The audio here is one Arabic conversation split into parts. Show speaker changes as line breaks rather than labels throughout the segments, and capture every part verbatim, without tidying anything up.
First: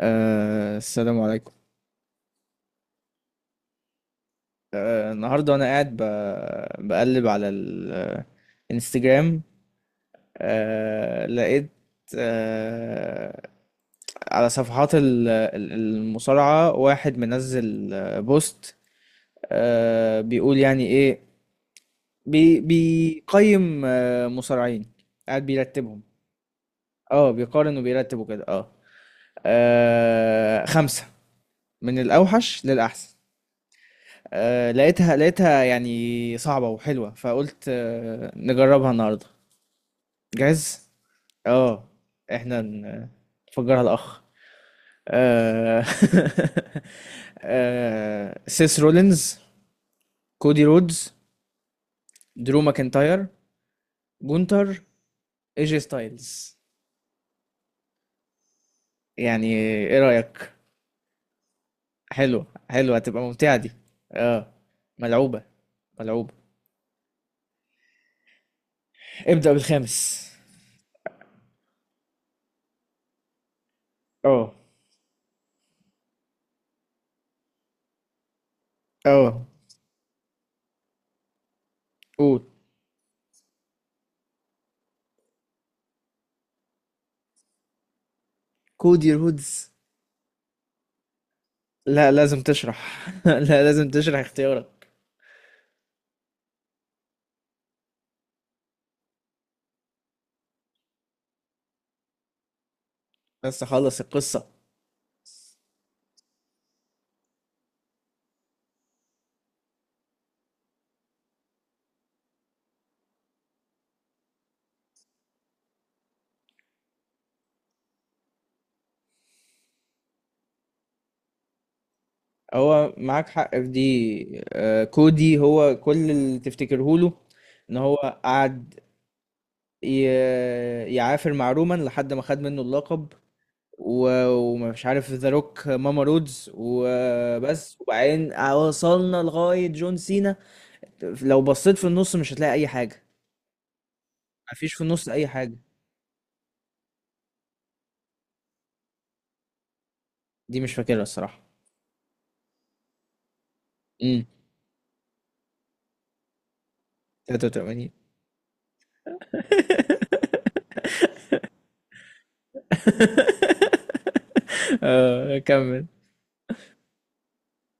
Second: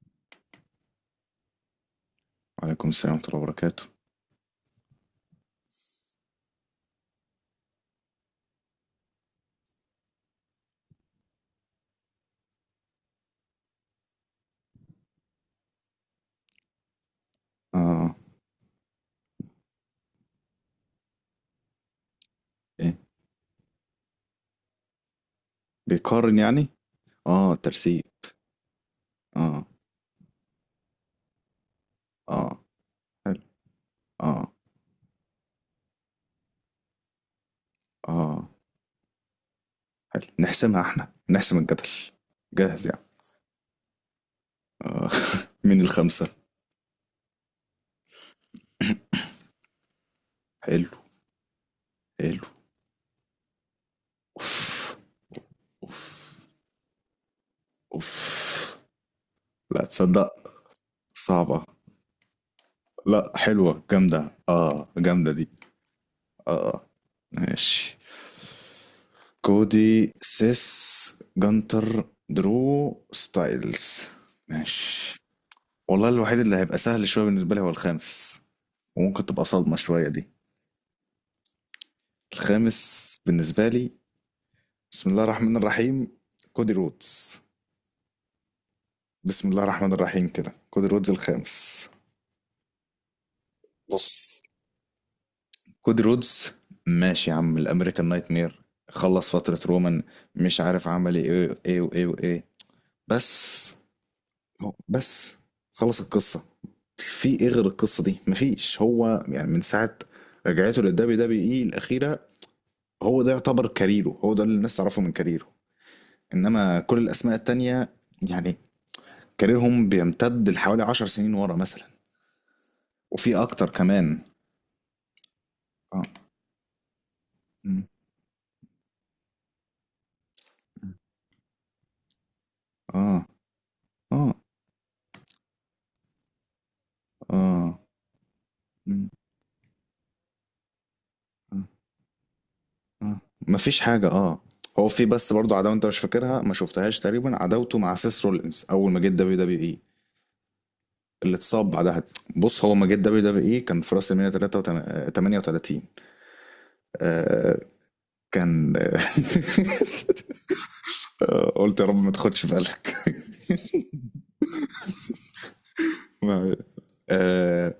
آه السلام عليكم.
وعليكم السلام ورحمة الله وبركاته.
آه النهارده وانا قاعد ب- بقلب على الانستجرام. آه لقيت آه على صفحات ال- ال- المصارعة واحد منزل،
اه.
آه، بوست. آه بيقول يعني ايه. بي
ايه.
بيقيم آه مصارعين، قاعد بيرتبهم.
بيقارن يعني؟
اه،
اه.
بيقارن
ترتيب.
وبيرتبه كده، اه.
اه.
آه، خمسة، من
اه.
الأوحش للأحسن.
حلو. اه.
آه لقيتها لقيتها يعني صعبة وحلوة، فقلت آه
اه.
نجربها النهاردة.
حلو، نحسمها
جاهز؟
احنا، نحسم الجدل.
اه. احنا
جاهز يعني؟
ن- نفجرها الأخ.
آه. مين
آه.
الخمسة؟
آه سيس رولينز، كودي
حلو.
رودز،
حلو.
درو ماكنتاير، جونتر،
اوف.
ايجي ستايلز.
اوف.
يعني
لا
ايه
تصدق.
رأيك؟
صعبة.
حلوة، حلوة، هتبقى
لا،
ممتعة دي.
حلوة جامدة،
اه،
اه جامدة
ملعوبة،
دي.
ملعوبة.
اه. ماشي.
ابدأ
كودي،
بالخامس.
سيس، جنتر، درو، ستايلز.
اه،
ماشي. والله الوحيد اللي هيبقى سهل شوية بالنسبة لي هو الخامس، وممكن تبقى
اه.
صدمة شوية دي.
قول.
الخامس بالنسبة لي، بسم الله الرحمن الرحيم، كودي رودز.
كودي
بسم الله
رودز.
الرحمن الرحيم كده، كودي رودز الخامس.
لا لازم تشرح، لا لازم تشرح
بص،
اختيارك.
كودي رودز، ماشي يا عم الامريكان نايت مير، خلص فترة رومان، مش عارف عمل ايه وايه وايه وايه.
بس
بس
خلص القصة.
هو- بس خلص القصة. في ايه غير القصة دي؟ مفيش. هو يعني من ساعة رجعته للدبليو دبليو اي الأخيرة، هو ده يعتبر كاريره، هو ده اللي الناس تعرفه من كاريره. انما كل الاسماء التانية يعني كاريرهم بيمتد لحوالي عشر سنين ورا مثلا،
هو معاك
وفي
حق في
اكتر كمان.
دي، آه، كودي هو
اه.
كل اللي تفتكره له. ان
م.
هو قعد ي- يعافر مع رومان لحد ما خد منه اللقب.
اه. اه.
و- ومش عارف ذا روك ماما رودز وبس،
اه.
وبعدين
م.
وصلنا لغاية جون سينا. لو
اه.
بصيت في النص مش هتلاقي اي حاجة.
اه مفيش حاجة. اه.
مفيش في
هو في
النص اي
بس برضو
حاجة.
عداوة انت مش فاكرها، ما شفتهاش تقريبا، عداوته مع سيس رولينز اول ما جه دبليو دبليو اي،
دي مش فاكرها
اللي
الصراحة.
اتصاب بعدها. بص، هو ما جه دبليو دبليو اي كان في راس
امم.
المينيا تمنية وتلاتين. آه
ثلاثة وثمانين.
كان قلت يا رب ما تاخدش بالك.
اه كمل.
ما- آه،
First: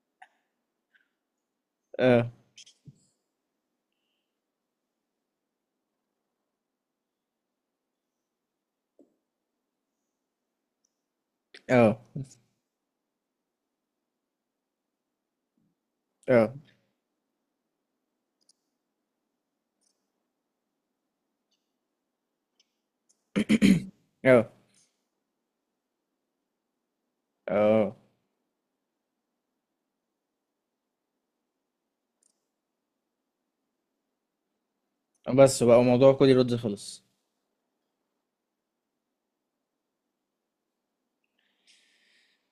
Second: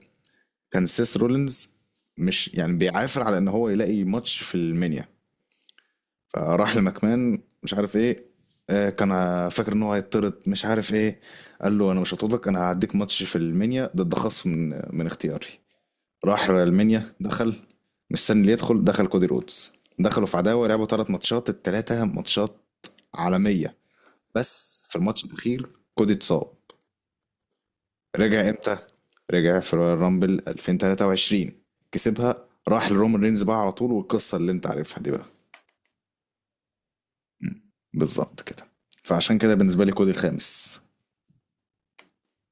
كان سيس رولينز
اه،
مش يعني بيعافر على ان هو يلاقي ماتش في المنيا، فراح لمكمان مش عارف ايه. آه، كان فاكر ان هو هيطرد مش عارف ايه، قال له
اه،
انا مش هطردك، انا هديك ماتش في المنيا ضد خصم من من اختياري. راح
اه،
المنيا، دخل مستني اللي يدخل، دخل كودي رودز. دخلوا في عداوه، لعبوا ثلاث ماتشات، الثلاثه ماتشات عالميه.
اه،
بس في الماتش الاخير كودي اتصاب.
اه.
رجع امتى؟ رجع في رويال رامبل ألفين وتلاتة وعشرين. كسبها، راح لرومان رينز بقى على طول، والقصة اللي انت عارفها دي بقى.
بس بقى موضوع كودي رودز خلص.
مم. بالظبط كده. فعشان كده بالنسبة لي كودي الخامس.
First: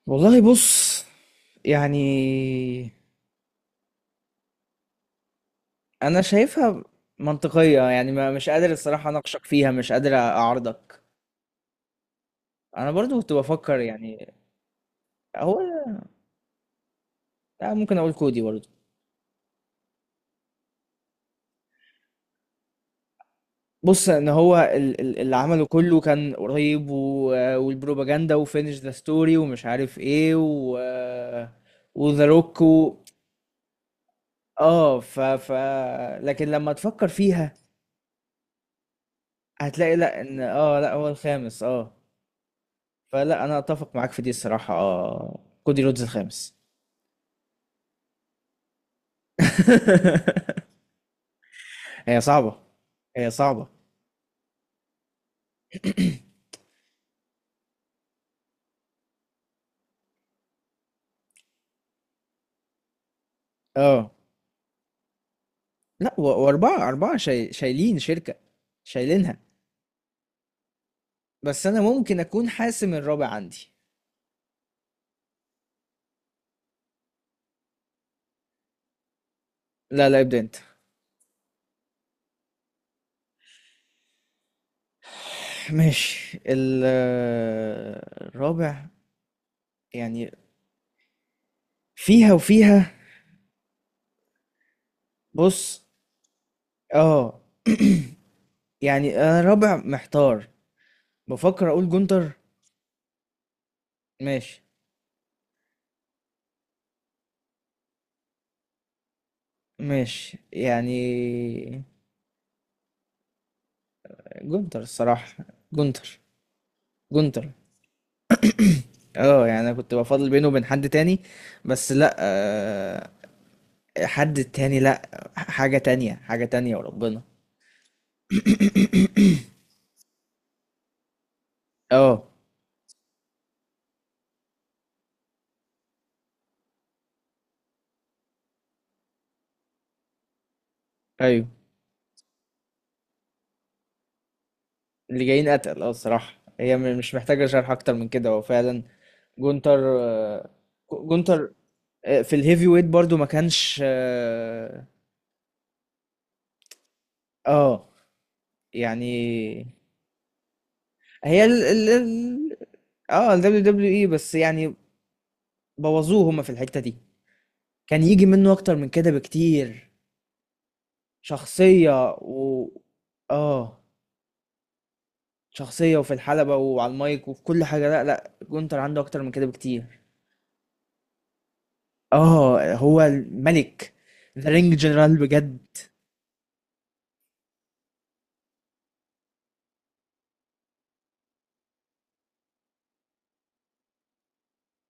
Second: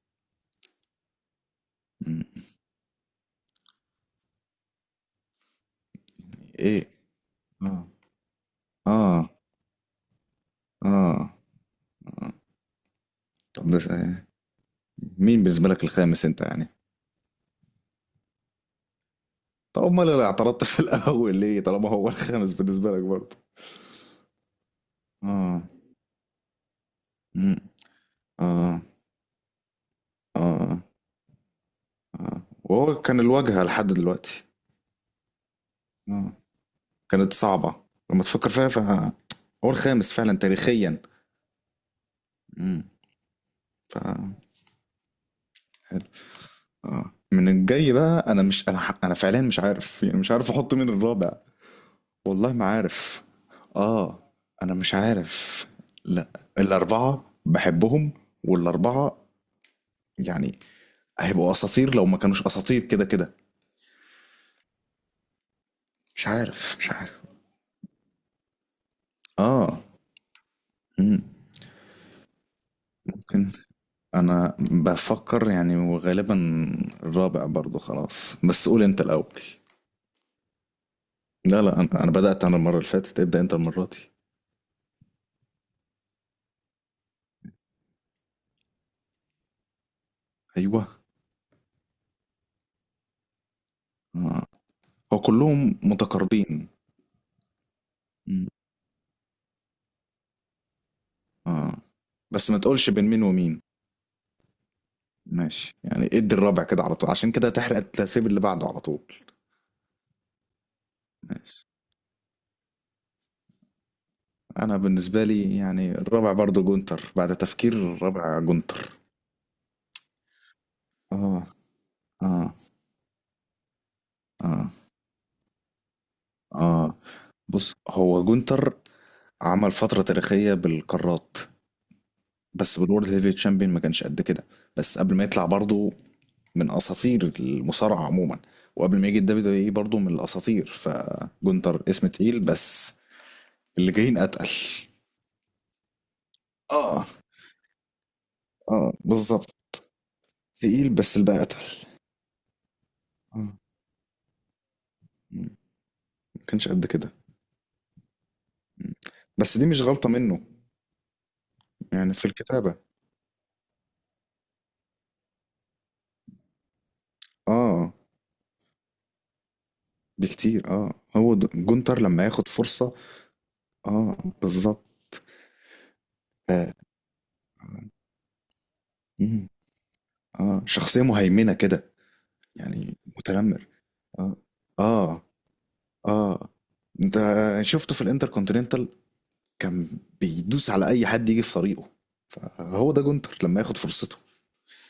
والله بص، يعني
مم.
انا شايفها
ايه؟
منطقية،
اه.
يعني ما مش قادر الصراحة
اه.
اناقشك فيها، مش قادر اعارضك.
اه. آه.
انا برضو كنت
طب
بفكر
بس آه،
يعني.
مين
هو
بالنسبة لك الخامس انت يعني؟
أنا ممكن اقول كودي برضو.
طب امال اللي اعترضت في الاول ليه؟ طالما هو الخامس بالنسبة لك برضه.
بص ان هو ال- ال- اللي
اه.
عمله كله كان قريب،
مم.
و- والبروباجندا وفينش
اه.
ذا ستوري ومش عارف ايه، و
اه.
وذا
اه
روك.
وهو كان الواجهة لحد دلوقتي.
اه، ف ف
اه،
لكن لما تفكر
كانت
فيها
صعبة. لما تفكر فيها فهو
هتلاقي
الخامس
لا،
فعلا
ان اه لا
تاريخيا.
هو الخامس اه.
امم.
فلا، انا اتفق
ف
معاك في دي الصراحة، اه كودي
حلو.
رودز الخامس.
اه، من الجاي بقى انا مش انا ح- انا فعليا مش عارف، يعني مش عارف احط مين الرابع.
هي
والله
صعبة،
ما عارف.
هي صعبة.
اه. انا مش عارف. لا، الاربعة بحبهم، والاربعة يعني هيبقوا اساطير لو ما كانوش اساطير كده كده.
اه لا، و-
مش عارف
واربعة،
مش
اربعة
عارف.
شاي... شايلين شركة، شايلينها.
اه. مم.
بس انا ممكن اكون حاسم الرابع
ممكن.
عندي.
انا بفكر يعني، وغالبا الرابع برضو خلاص، بس قول انت الاول.
لا لا ابدا انت.
لا لا، انا انا بدأت انا المرة اللي فاتت، ابدأ انت المرة دي.
ماشي. ال- الرابع يعني،
ايوه.
فيها وفيها.
آه. هو كلهم
بص،
متقاربين.
اه.
مم.
يعني انا رابع محتار، بفكر
اه.
اقول جونتر.
بس ما تقولش بين مين ومين.
ماشي،
ماشي يعني، ادي الرابع كده على طول، عشان كده تحرق الترتيب اللي بعده على طول.
ماشي يعني.
ماشي. انا
جونتر
بالنسبة
الصراحة.
لي يعني
جونتر،
الرابع برضو جونتر، بعد
جونتر.
تفكير الرابع جونتر.
اه يعني انا كنت بفضل بينه وبين حد تاني،
اه.
بس لا
اه.
آه، حد
اه.
تاني لا، حاجة تانية، حاجة تانية
اه.
وربنا.
بص، هو جونتر عمل فترة تاريخية بالقارات،
اه
بس بالورد هيفي تشامبيون ما كانش قد كده. بس قبل ما يطلع برضه، من اساطير المصارعه عموما، وقبل ما يجي الدبليو دبليو اي برضه من الاساطير،
ايوه.
فجونتر اسم تقيل، بس اللي جايين اتقل.
اللي جايين قتل اه الصراحة. هي م-
اه.
مش محتاجة شرح اكتر من كده، هو فعلا
اه بالظبط،
جونتر. آه،
تقيل بس الباقي
جونتر.
اتقل.
آه، في الهيفي ويت برضو ما
اه.
كانش اه.
مم. ما كانش قد كده.
آه،
مم. بس
يعني.
دي مش غلطه منه،
هي ال ال
يعني في
ال
الكتابه.
اه ال دبليو دبليو اي بس، يعني بوظوه هما في الحتة دي.
اه.
كان يجي منه اكتر من كده بكتير.
بكتير اه. هو د-
شخصية
جونتر لما ياخد
و
فرصه.
اه،
اه. بالظبط.
شخصية وفي الحلبة
آه.
وعلى المايك وفي كل حاجة. لا لا، جونتر عنده اكتر من كده
مم.
بكتير.
اه، شخصيه مهيمنه كده،
اه،
يعني
هو
متنمر.
الملك،
اه.
ذا رينج جنرال
اه.
بجد.
اه. انت شفته في الانتر كونتيننتال، كان بيدوس على اي حد يجي في طريقه. فهو ده جونتر لما ياخد فرصته،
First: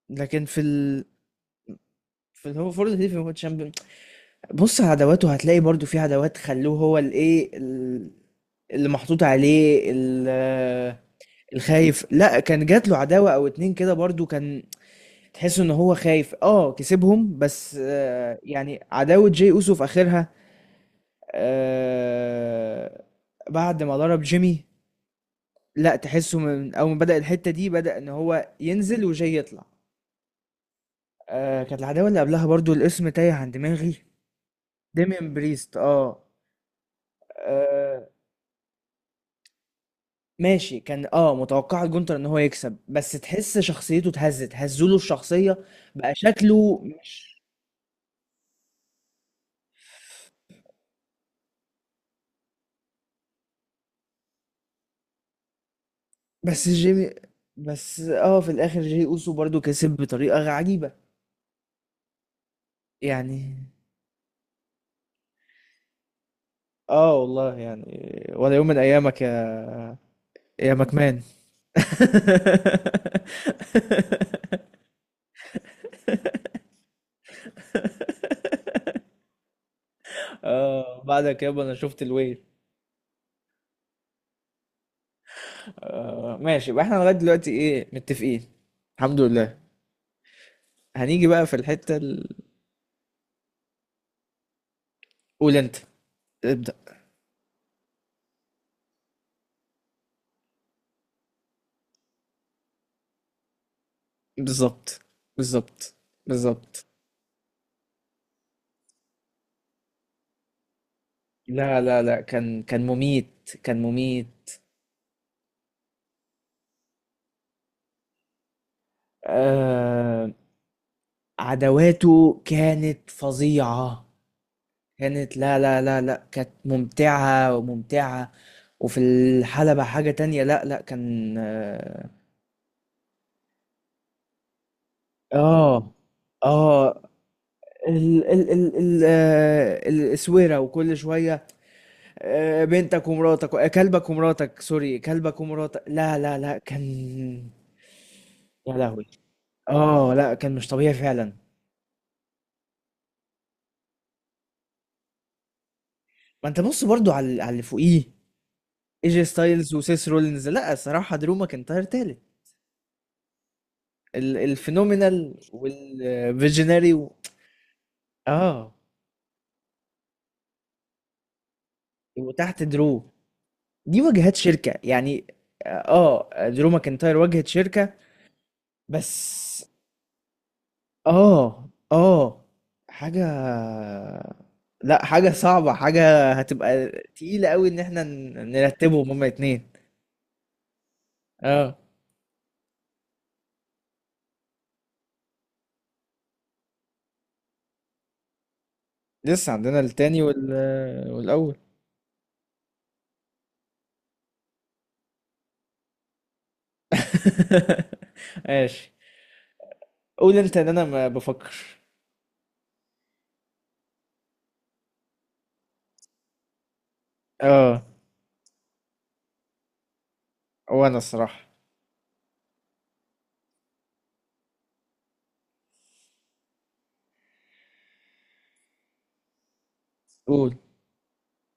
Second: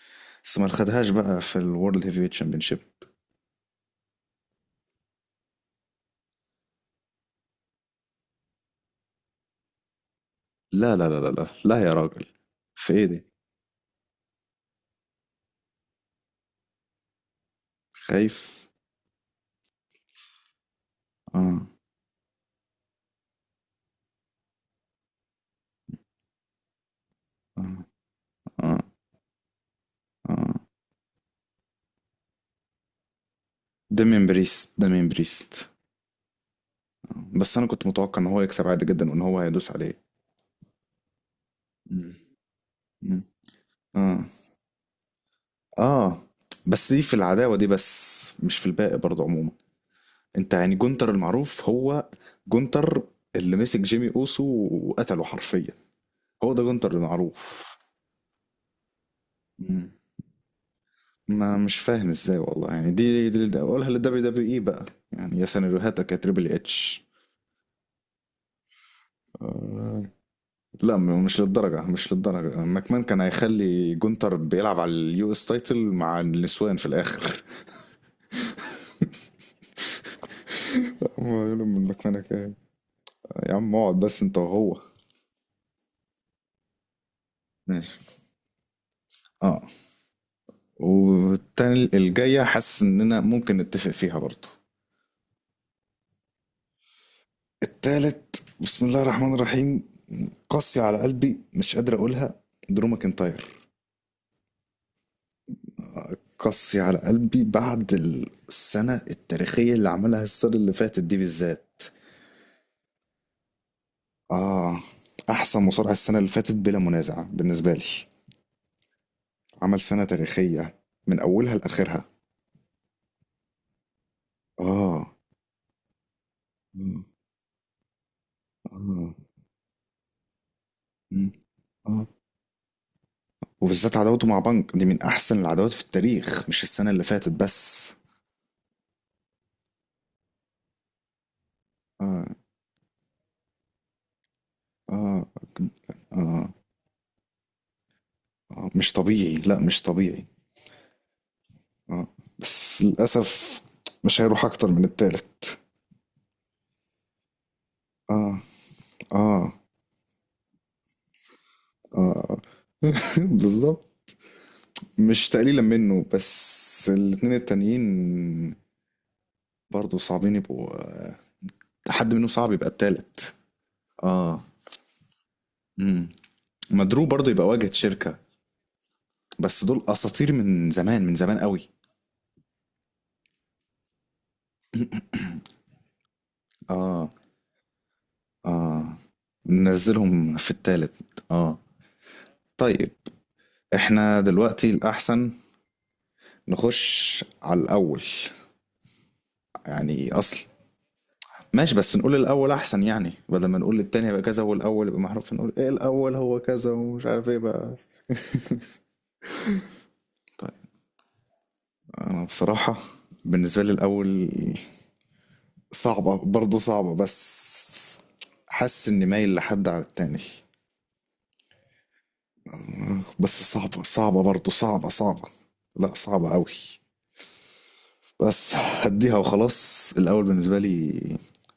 لكن
بس
في
ما
ال،
خدهاش بقى في الورلد هيفي ويت
في اللي هو
شامبيونشيب.
فورد هيفي هو تشامبيون. بص على عداواته هتلاقي برضو في عداوات خلوه هو الايه ال- اللي محطوط عليه ال-
لا لا لا لا لا لا يا
الخايف.
راجل،
لا، كان جات
في
له
ايه دي؟
عداوة او اتنين كده برضو، كان تحس ان هو خايف، اه كسبهم بس، آه
خايف.
يعني عداوة جاي اوسو في اخرها.
اه.
آه، بعد ما ضرب جيمي. لا تحسه من اول ما بدأ الحتة دي،
اه.
بدأ ان هو
اه.
ينزل وجاي يطلع.
اه.
آه كانت العداوة اللي قبلها برضو، الاسم تايه عن دماغي.
دامين بريست، دامين
ديمين
بريست.
بريست اه.
آه. بس انا كنت
آه،
متوقع ان هو يكسب عادي جدا، وان هو هيدوس عليه.
ماشي، كان اه متوقع
مم.
جونتر ان هو يكسب، بس
مم.
تحس شخصيته
اه.
اتهزت، هزوله الشخصية. بقى
اه.
شكله
بس دي في
مش.
العداوة دي بس، مش في الباقي برضه عموما. انت يعني جونتر المعروف هو جونتر اللي مسك جيمي اوسو وقتله حرفيا، هو ده
بس
جونتر
جيمي،
المعروف.
بس اه في الاخر جي اوسو برضو كسب
مم.
بطريقة عجيبة.
ما مش فاهم ازاي والله، يعني دي دي
يعني
دي- اقولها للدبليو دبليو اي بقى، يعني يا سيناريوهاتك يا تريبل اتش.
اه والله يعني، ولا يوم من ايامك يا
آه.
يا
لا،
مكمان.
م- مش للدرجة مش للدرجة، ماكمان كان هيخلي جونتر بيلعب على اليو اس تايتل مع النسوان في الآخر.
اه
ما
بعدك يابا
يقولوا
انا
من
شفت الويل.
ماكمان، يا عم اقعد بس انت وهو.
آه ماشي، يبقى احنا لغاية دلوقتي ايه،
ماشي.
متفقين. الحمد لله.
اه.
هنيجي بقى في
والتاني
الحتة ال-
الجاية حاسس إننا ممكن نتفق فيها برضه.
قول انت، ابدأ.
التالت، بسم الله الرحمن الرحيم، قاسية على قلبي مش قادر أقولها، درو ماكنتاير.
بالظبط، بالظبط،
قاسية
بالظبط.
على قلبي بعد السنة التاريخية اللي عملها، السنة اللي فاتت دي
لا
بالذات.
لا لا، كان كان مميت، كان مميت.
آه. أحسن مصارع السنة اللي فاتت بلا منازع بالنسبة لي، عمل سنة
آه،
تاريخية من أولها لآخرها.
عدواته كانت فظيعة،
آه.
كانت لا لا لا لا، كانت ممتعة وممتعة.
آه.
وفي
آه.
الحلبة حاجة تانية، لا لا كان.
آه. وبالذات عداوته مع بنك دي، من احسن العداوات
اه
في
اه،
التاريخ، مش السنه
آه،
اللي فاتت بس.
ال ال ال ال آه، الاسوره وكل شويه،
اه.
آه، بنتك ومراتك، آه، كلبك ومراتك، سوري
اه.
كلبك ومراتك. لا لا
اه.
لا، كان
آه.
يا
مش
لهوي.
طبيعي، لا مش
اه
طبيعي.
لا كان مش طبيعي فعلا.
اه. بس للاسف مش هيروح اكتر من التالت.
ما انت بص برضو على على اللي فوقيه،
اه.
ايجي
اه.
ستايلز وسيس رولينز. لا الصراحه درو ماكنتاير تالت.
اه. بالظبط.
ال-
مش
الفينومينال
تقليلا منه، بس
والفيجنري و...
الاتنين التانيين
اه.
برضه صعبين يبقوا، حد منهم صعب
وتحت
يبقى
درو
التالت.
دي واجهات
اه.
شركه يعني.
امم.
اه، آه، درو
مدرو
ماكنتاير
برضه
واجهه
يبقى واجهة
شركه
شركة،
بس.
بس دول اساطير من زمان، من زمان
اه
قوي.
اه، حاجه، لا حاجه صعبه، حاجه هتبقى
اه.
تقيله قوي ان احنا ن-
اه.
نرتبهم هما اتنين.
ننزلهم في التالت اه.
اه،
طيب، احنا دلوقتي الاحسن نخش على الاول،
لسه عندنا
يعني
التاني
اصل،
وال... والاول.
ماشي بس نقول الاول احسن، يعني بدل ما نقول التاني يبقى كذا والاول يبقى محروف، نقول ايه الاول هو كذا ومش عارف ايه بقى.
ماشي، قول انت ان
طيب.
انا ما بفكر.
انا بصراحة بالنسبة لي الاول صعبة، برضه صعبة
اه
بس حاسس اني مايل لحد على التاني.
وانا الصراحة.
بس صعبة، صعبة برضه، صعبة صعبة، لا صعبة قوي. بس هديها وخلاص، الاول
قول.
بالنسبه لي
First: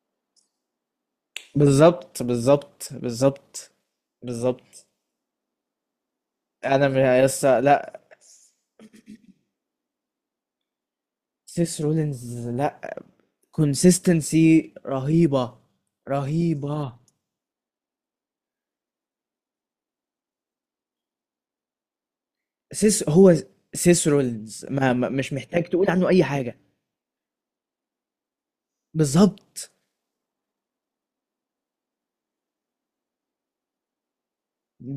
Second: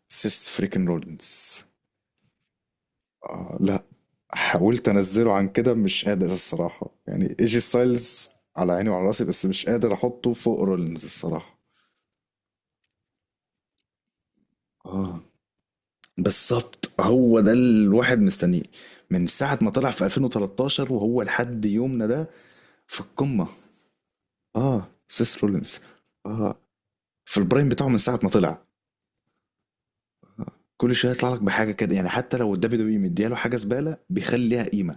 سيس فريكن رولينز.
بالظبط، بالظبط،
آه
بالظبط،
لا،
بالظبط.
حاولت انزله عن كده مش قادر
انا
الصراحه،
م-
يعني
لسه
ايجي
لا.
ستايلز على عيني وعلى راسي، بس مش قادر احطه فوق رولينز الصراحه.
سيس رولينز لا، كونسيستنسي
اه،
رهيبة،
بالظبط،
رهيبة.
هو ده الواحد مستنيه من ساعة ما طلع في ألفين وثلاثة عشر، وهو لحد يومنا ده في
سيس هو،
القمة.
سيس رولينز
اه،
ما ما- مش
سيس
محتاج
رولينز.
تقول عنه اي
اه،
حاجة.
في البرايم بتاعه من ساعة ما طلع.
بالظبط.
كل شويه يطلع لك بحاجه كده، يعني حتى لو الدبليو دبليو مدياله حاجه زباله بيخلي ليها قيمه.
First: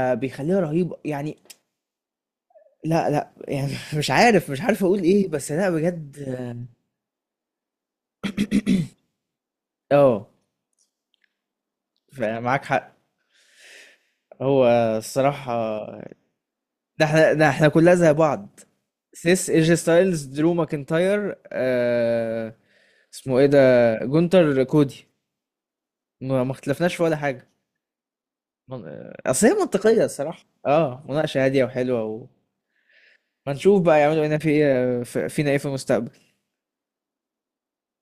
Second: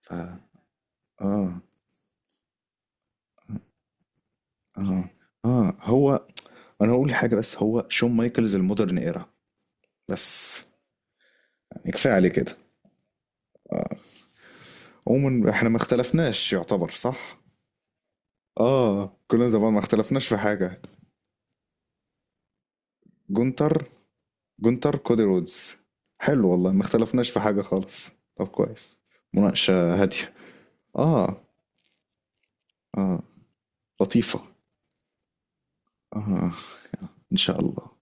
ف
بيخليها رهيبة يعني.
اه.
لا لا يعني، مش عارف، مش عارف اقول
اه.
ايه، بس لا
اه.
بجد.
هو، انا هقول حاجه بس، هو شون مايكلز المودرن ايرا،
اه
بس، يعني كفايه عليه كده.
فمعاك حق. هو
عموما
الصراحة.
احنا ما اختلفناش، يعتبر
ده احنا،
صح.
ده احنا كلها زي بعض.
اه، كلنا
سيس،
زمان
ايجي
ما
ستايلز،
اختلفناش في
درو
حاجه.
ماكنتاير، آه اسمه ايه ده،
جونتر.
جونتر،
جونتر،
كودي.
كودي رودز.
ما
حلو
ما
والله، ما
اختلفناش في ولا
اختلفناش في
حاجة.
حاجه خالص. طب
من-
كويس.
آه، اصل هي
مناقشه
منطقية
هاديه.
الصراحة، اه
اه.
مناقشة هادية وحلوة وما.
اه.
نشوف بقى يعملوا هنا
لطيفه.
في ايه، في- فينا ايه في المستقبل.
اه. ان شاء الله.